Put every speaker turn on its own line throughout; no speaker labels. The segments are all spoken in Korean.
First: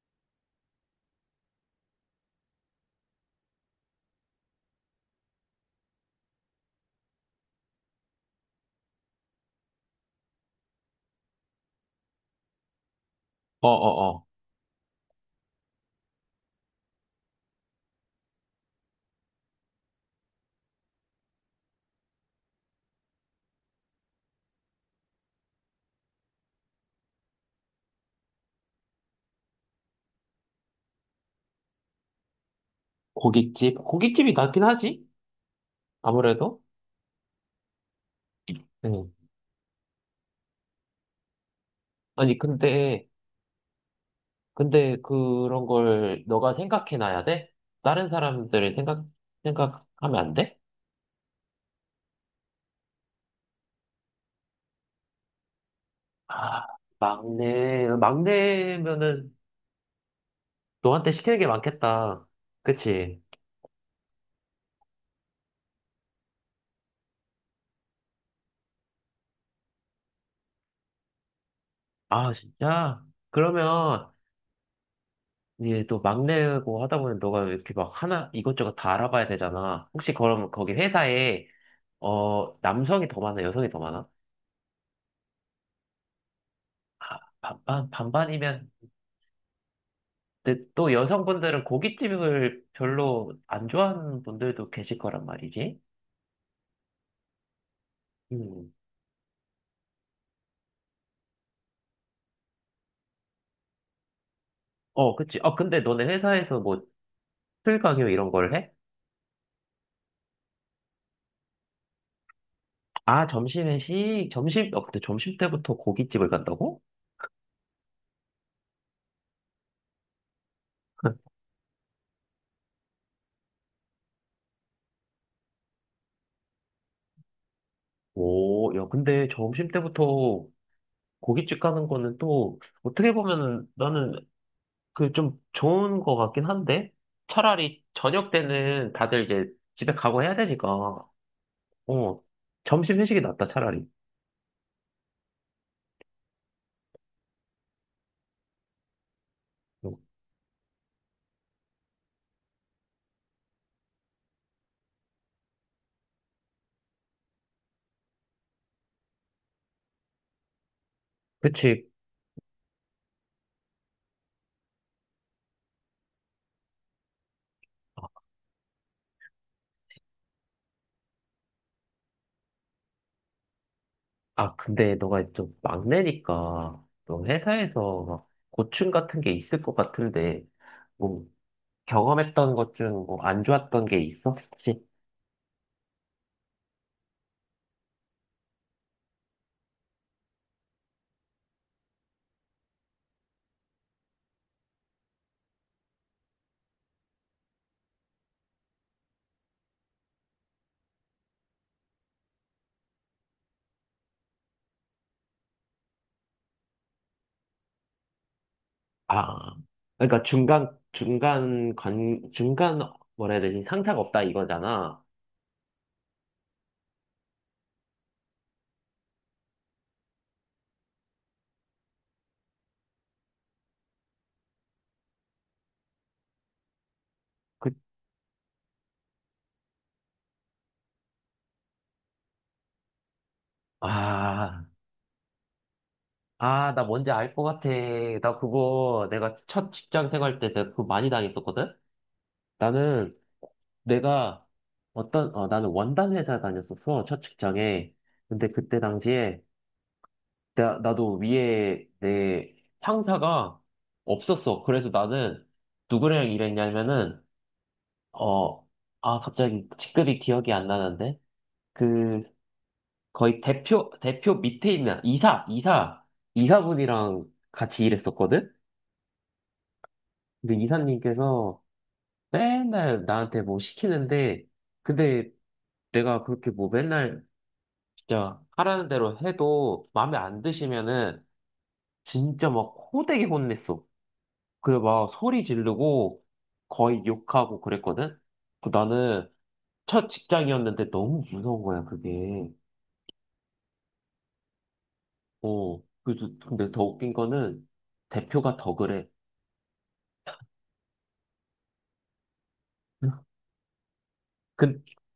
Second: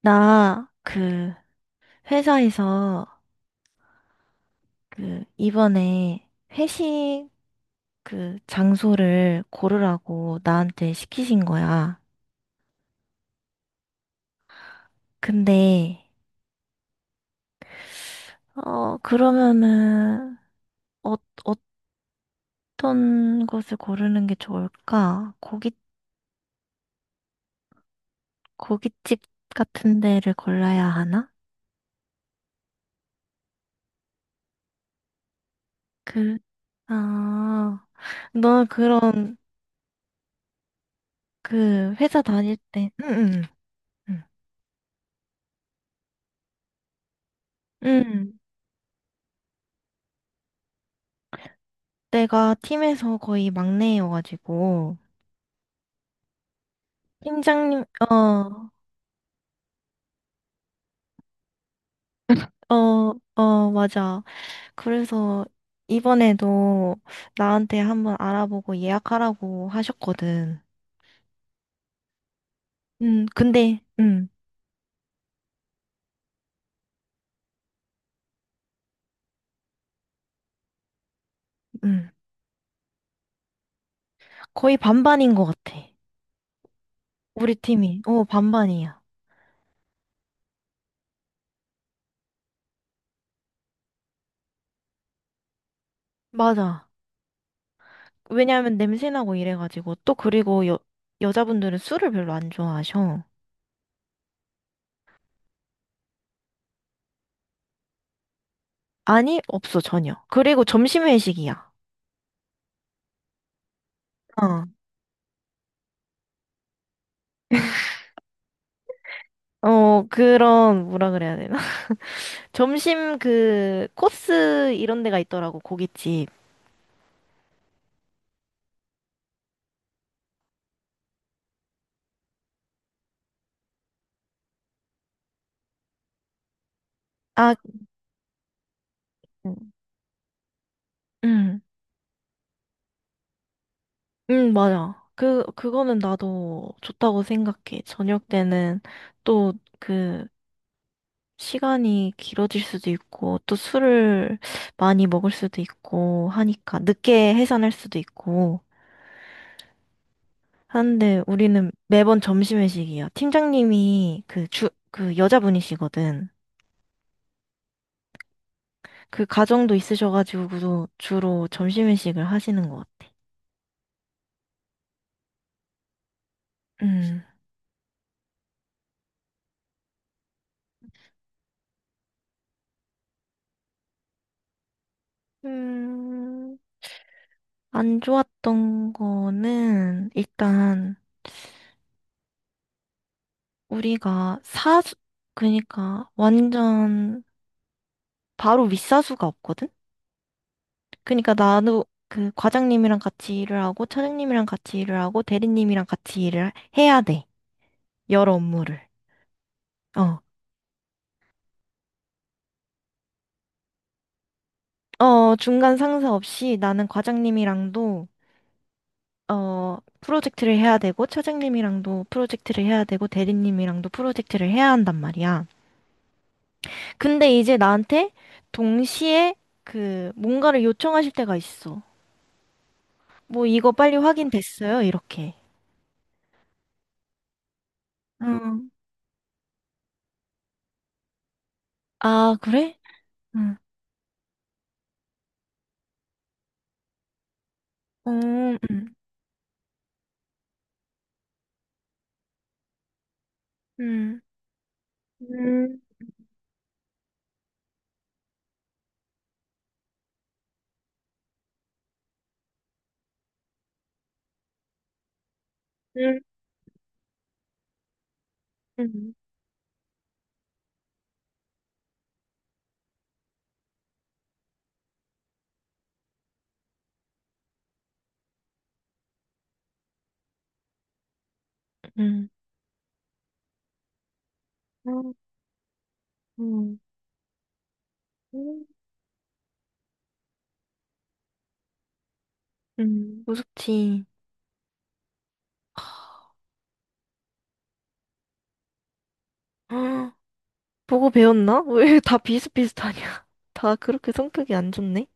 나, 회사에서, 이번에 회식, 장소를 고르라고 나한테 시키신 거야.
어어어.
근데, 그러면은, 어, 어떤 것을 고르는 게 좋을까? 고깃집 같은 데를 골라야 하나?
고깃집? 고깃집이 낫긴 하지?
그,
아무래도?
아, 너
응.
그런, 회사
아니,
다닐 때,
근데,
응, 응, 응.
근데 그런 걸 너가 생각해놔야 돼?
응,
다른
응.
사람들을 생각하면 안 돼?
내가 팀에서 거의 막내여가지고,
아,
팀장님,
막내,
어,
막내면은 너한테 시키는 게 많겠다.
어,
그치?
맞아. 그래서 이번에도 나한테 한번 알아보고 예약하라고 하셨거든.
아, 진짜?
근데,
그러면, 이제 또 막내고 하다 보면 너가 이렇게 막 하나, 이것저것 다 알아봐야 되잖아. 혹시 그럼 거기 회사에,
음,
어, 남성이 더 많아, 여성이 더 많아?
거의 반반인 것 같아. 우리
반반,
팀이.
반반이면,
반반이야.
근데 또 여성분들은 고깃집을 별로 안 좋아하는 분들도 계실 거란 말이지.
맞아.
음.
왜냐하면 냄새나고 이래가지고. 또 그리고 여자분들은 술을 별로 안 좋아하셔.
어, 그치. 아, 근데 너네 회사에서 뭐, 술 강요 이런 걸 해?
아니, 없어, 전혀. 그리고 점심 회식이야.
아, 점심 회식?
어,
점심, 어, 근데 점심 때부터 고깃집을 간다고?
그런, 뭐라 그래야 되나? 점심 그 코스 이런 데가 있더라고 고깃집.
오, 야, 근데 점심 때부터 고깃집 가는 거는 또, 어떻게 보면은 나는 그 좀 좋은 거 같긴 한데?
아,
차라리 저녁 때는 다들 이제
음.
집에 가고 해야 되니까,
응,
어, 점심 회식이 낫다, 차라리.
응, 맞아. 그거는 나도 좋다고 생각해. 저녁 때는 또 그 시간이 길어질 수도 있고, 또 술을 많이 먹을 수도 있고 하니까, 늦게 해산할 수도 있고 하는데 우리는
그치.
매번 점심 회식이야. 팀장님이 그 여자분이시거든.
아,
그 가정도 있으셔가지고 주로 점심 회식을 하시는 것 같아.
아, 근데 너가 좀 막내니까,
음.
너 회사에서 막 고충 같은 게 있을 것 같은데, 뭐, 경험했던 것 중 뭐 안 좋았던 게 있어? 혹시?
음, 안 좋았던 거는 일단 우리가 사수, 그러니까 완전 바로 윗사수가 없거든? 그러니까 나도 그 과장님이랑 같이 일을 하고 차장님이랑 같이 일을 하고 대리님이랑 같이 일을 해야 돼. 여러 업무를.
아,
어.
그러니까 중간, 뭐라 해야 되지? 상사가 없다 이거잖아.
중간 상사 없이 나는 과장님이랑도 프로젝트를 해야 되고 차장님이랑도 프로젝트를 해야 되고 대리님이랑도 프로젝트를 해야 한단 말이야. 근데 이제
그,
나한테 동시에 그 뭔가를 요청하실 때가 있어. 뭐 이거 빨리
아,
확인됐어요? 이렇게.
아, 나 뭔지 알 것 같아. 나
응,
그거 내가 첫 직장 생활 때 내가 그거 많이 당했었거든?
아, 그래?
나는
응,
내가 어떤, 어, 나는 원단 회사 다녔었어, 첫 직장에.
어,
근데 그때 당시에 나도 위에 내 상사가
음,
없었어. 그래서
음,
나는
음,
누구랑 일했냐면은, 어, 아, 갑자기 직급이 기억이 안 나는데? 그, 거의 대표 밑에 있는
음,
이사분이랑 같이 일했었거든?
음,
근데 이사님께서 맨날 나한테 뭐 시키는데, 근데 내가 그렇게 뭐 맨날 진짜 하라는 대로 해도 마음에 안 드시면은
음,
진짜 막 호되게 혼냈어. 그래고막 소리 지르고
음,
거의 욕하고 그랬거든?
음.
그 나는 첫 직장이었는데 너무 무서운 거야, 그게.
음. 무섭지.
어. 그래서 근데 더 웃긴 거는 대표가 더 그래.
헉, 보고 배웠나? 왜 다 비슷비슷하냐? 다 그렇게 성격이 안
근데
좋네?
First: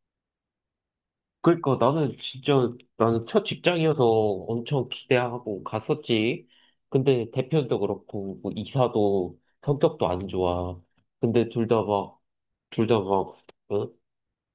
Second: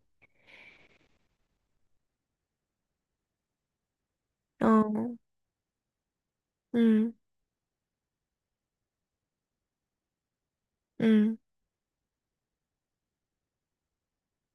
그러니까 나는 진짜 나는 첫 직장이어서 엄청
어,
기대하고 갔었지.
음,
근데 대표도 그렇고 뭐 이사도 성격도 안 좋아.
음,
근데 둘 다 막, 어?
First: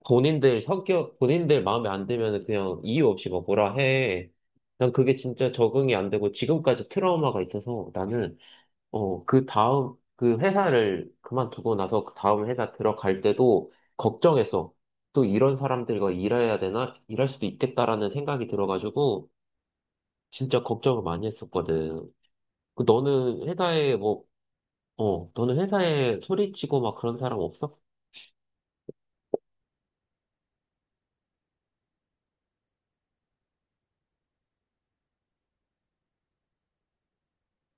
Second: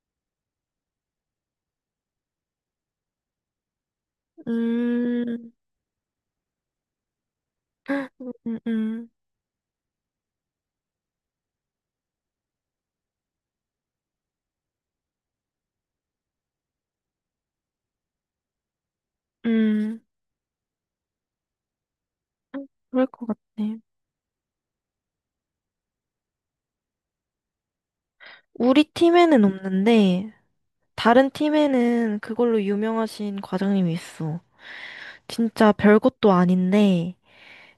본인들 마음에 안 들면 그냥 이유 없이 막 뭐라 해. 난 그게
음,
진짜 적응이 안 되고 지금까지 트라우마가 있어서
음,
나는
음, 음,
어, 그 회사를 그만두고 나서 그 다음 회사 들어갈 때도 걱정했어. 또 이런 사람들과 일해야 되나? 일할 수도 있겠다라는 생각이 들어가지고
음.
진짜 걱정을 많이 했었거든. 그
그럴 것
너는
같아.
회사에 뭐, 어, 너는 회사에 소리치고 막 그런 사람 없어?
우리 팀에는 없는데, 다른 팀에는 그걸로 유명하신 과장님이 있어. 진짜 별것도 아닌데,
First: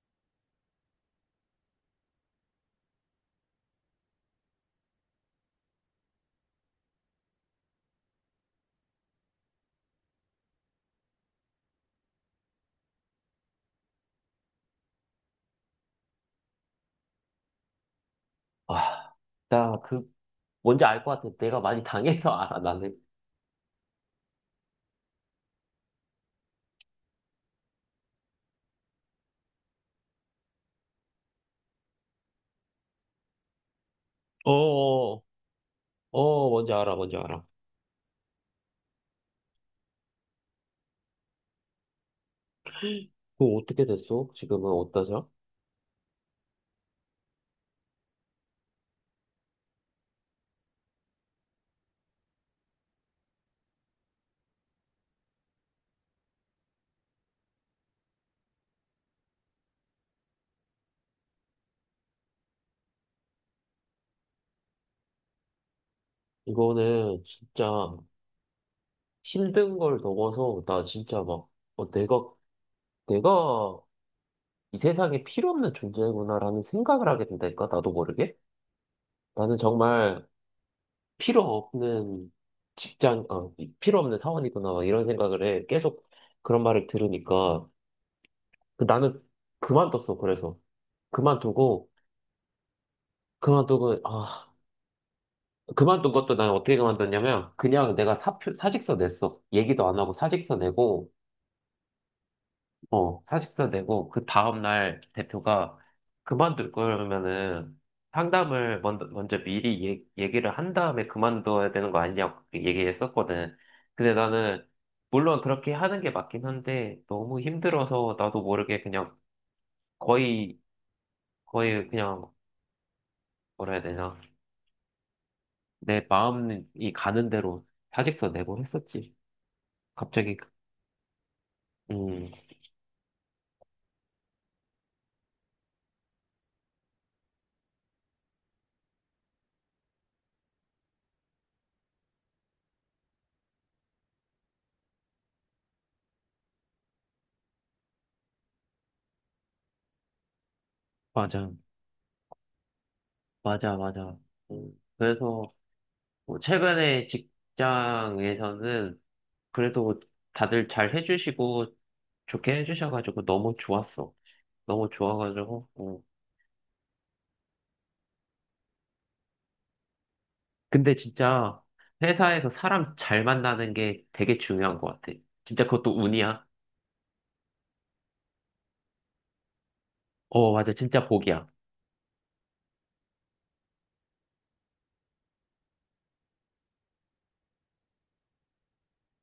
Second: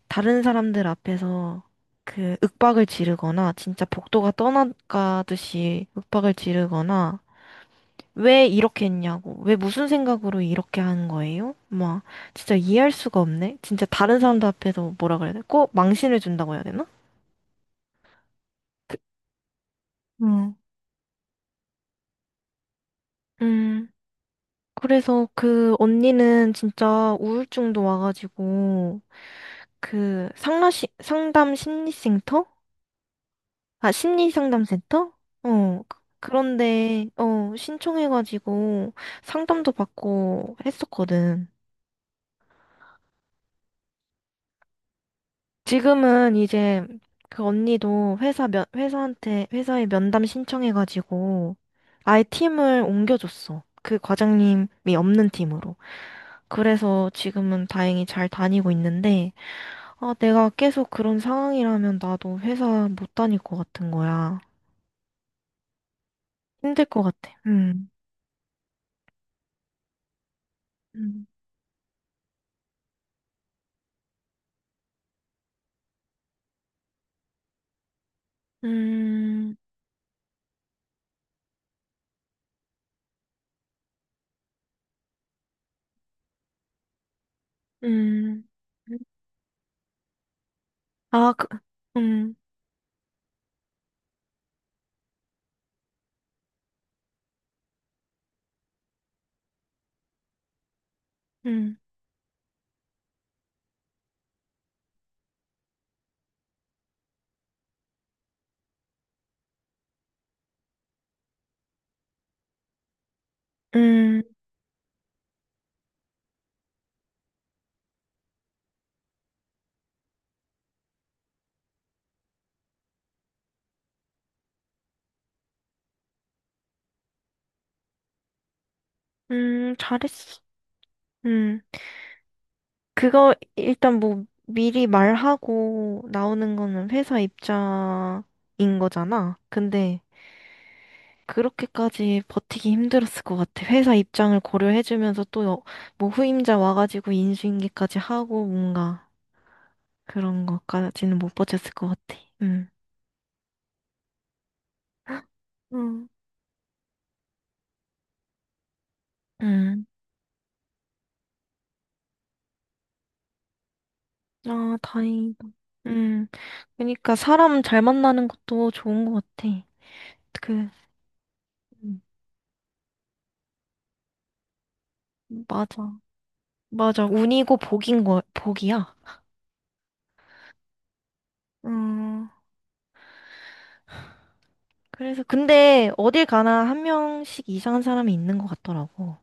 다른 사람들 앞에서 그 윽박을 지르거나, 진짜 복도가 떠나가듯이 윽박을 지르거나, 왜 이렇게 했냐고, 왜 무슨 생각으로 이렇게 하는 거예요? 막, 진짜 이해할 수가 없네? 진짜 다른 사람들 앞에서 뭐라 그래야 돼? 꼭 망신을 준다고 해야 되나?
아, 나 그,
응.
뭔지 알 것 같아. 내가 많이 당해서 알아, 나는.
음, 음, 그래서 그 언니는 진짜 우울증도 와가지고 그 상담 심리센터? 아,
어,
심리상담센터?
어,
그-
어, 뭔지 알아,
그런데
뭔지 알아.
신청해가지고 상담도 받고 했었거든.
그거 어떻게 됐어? 지금은 어떠셔?
지금은 이제 그 언니도 회사에 면담 신청해가지고 아예 팀을 옮겨줬어. 그 과장님이 없는 팀으로. 그래서 지금은 다행히 잘 다니고 있는데, 아, 내가 계속 그런 상황이라면 나도 회사 못 다닐 것 같은 거야. 힘들 것
이거는
같아. 음.
진짜 힘든 걸 넘어서 나 진짜
음.
막 어, 내가 이 세상에 필요 없는 존재구나라는 생각을 하게 된다니까 나도 모르게
음.
나는 정말 필요 없는 직장 필요 없는 사원이구나 막 이런 생각을 해 계속 그런 말을 들으니까
음.
그 나는 그만뒀어. 그래서
아,
그만두고
음.
그만두고 아 그만둔 것도 난 어떻게 그만뒀냐면 그냥 내가 사표 사직서 냈어. 얘기도 안 하고 사직서 내고
음.
어, 사직서 내고, 그 다음날 대표가 그만둘 거면은 상담을 먼저 미리 얘기를 한 다음에 그만둬야 되는 거 아니냐고 그렇게 얘기했었거든. 근데
음.
나는, 물론 그렇게 하는 게 맞긴 한데, 너무 힘들어서 나도 모르게 그냥 거의, 거의 그냥, 뭐라 해야 되나. 내 마음이 가는 대로 사직서 내고 했었지.
음.
갑자기,
잘했어.
그,
음.
음,
그거 일단 뭐 미리 말하고 나오는 거는 회사 입장인 거잖아. 근데 그렇게까지 버티기 힘들었을 것 같아. 회사 입장을 고려해주면서 또 뭐 후임자 와가지고 인수인계까지 하고 뭔가 그런 것까지는 못
맞아,
버텼을 것 같아. 음.
맞아, 맞아. 그래서,
응.
뭐 최근에 직장에서는
음.
그래도 다들 잘 해주시고 좋게 해주셔가지고 너무 좋았어.
아,
너무
다행이다.
좋아가지고. 어.
음. 그러니까 사람 잘 만나는 것도 좋은 것 같아. 그,
근데 진짜
음,
회사에서 사람 잘 만나는 게 되게 중요한 것 같아. 진짜
맞아.
그것도 운이야.
맞아. 운이고 복인 거, 복이야.
어, 맞아. 진짜 복이야.
음, 그래서, 근데 어딜 가나 한 명씩 이상한 사람이 있는 것 같더라고.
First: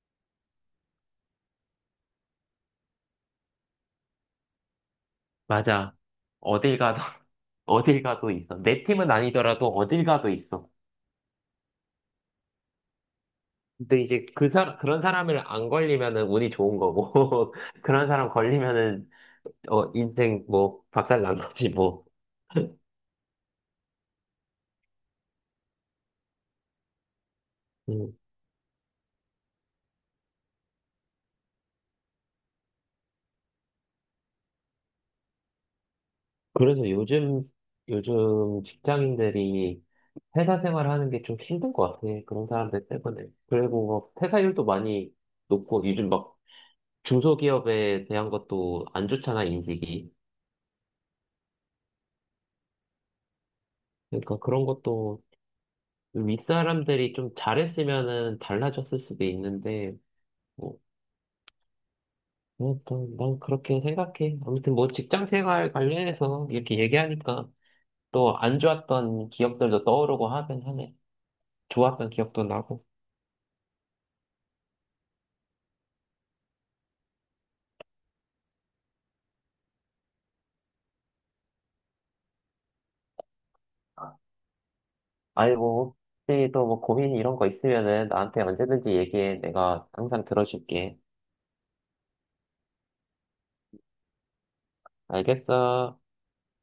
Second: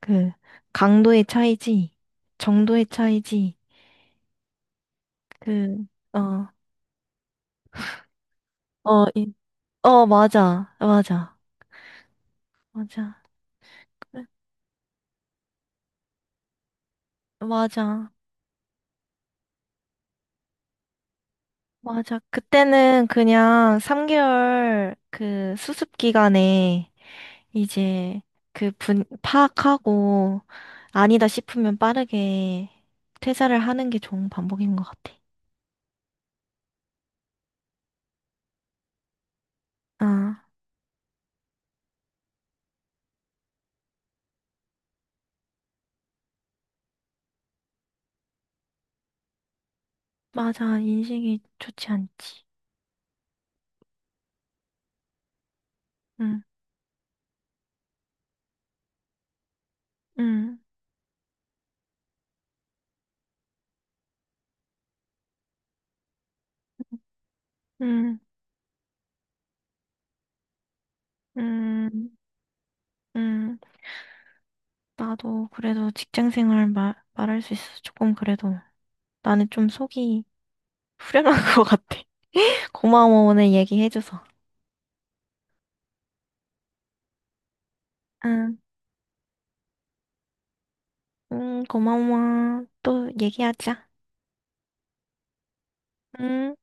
그, 강도의 차이지, 정도의 차이지, 그,
맞아.
어,
어딜 가도, 어딜 가도 있어. 내
어,
팀은
이,
아니더라도 어딜 가도 있어.
맞아, 맞아, 맞아,
근데
그래,
이제 그런 사람을 안 걸리면은 운이 좋은 거고, 그런
맞아,
사람 걸리면은 어, 인생 뭐 박살 난 거지 뭐.
맞아. 그때는 그냥 3개월 그 수습 기간에
음,
이제 그 분, 파악하고 아니다 싶으면 빠르게 퇴사를 하는 게 좋은 방법인 것 같아.
그래서 요즘 직장인들이
어.
회사 생활하는 게 좀 힘든 것 같아. 그런 사람들 때문에. 그리고 뭐 퇴사율도 많이 높고 요즘 막 중소기업에 대한 것도 안 좋잖아 인식이.
맞아, 인식이 좋지 않지.
그러니까 그런 것도
응,
윗사람들이 좀 잘했으면은 달라졌을 수도 있는데
응,
뭐. 아무튼 난 그렇게 생각해. 아무튼 뭐 직장 생활 관련해서 이렇게 얘기하니까
응,
또 안 좋았던 기억들도 떠오르고 하긴 하네.
응,
좋았던 기억도 나고.
응. 나도 그래도 직장 생활 말할 수 있어서 조금 그래도 나는 좀 속이 후련한 것 같아. 고마워, 오늘 얘기해줘서.
아니, 뭐, 혹시 또 뭐 고민 이런 거 있으면은 나한테
응,
언제든지 얘기해. 내가 항상 들어줄게.
응, 고마워. 또 얘기하자.
알겠어.
응.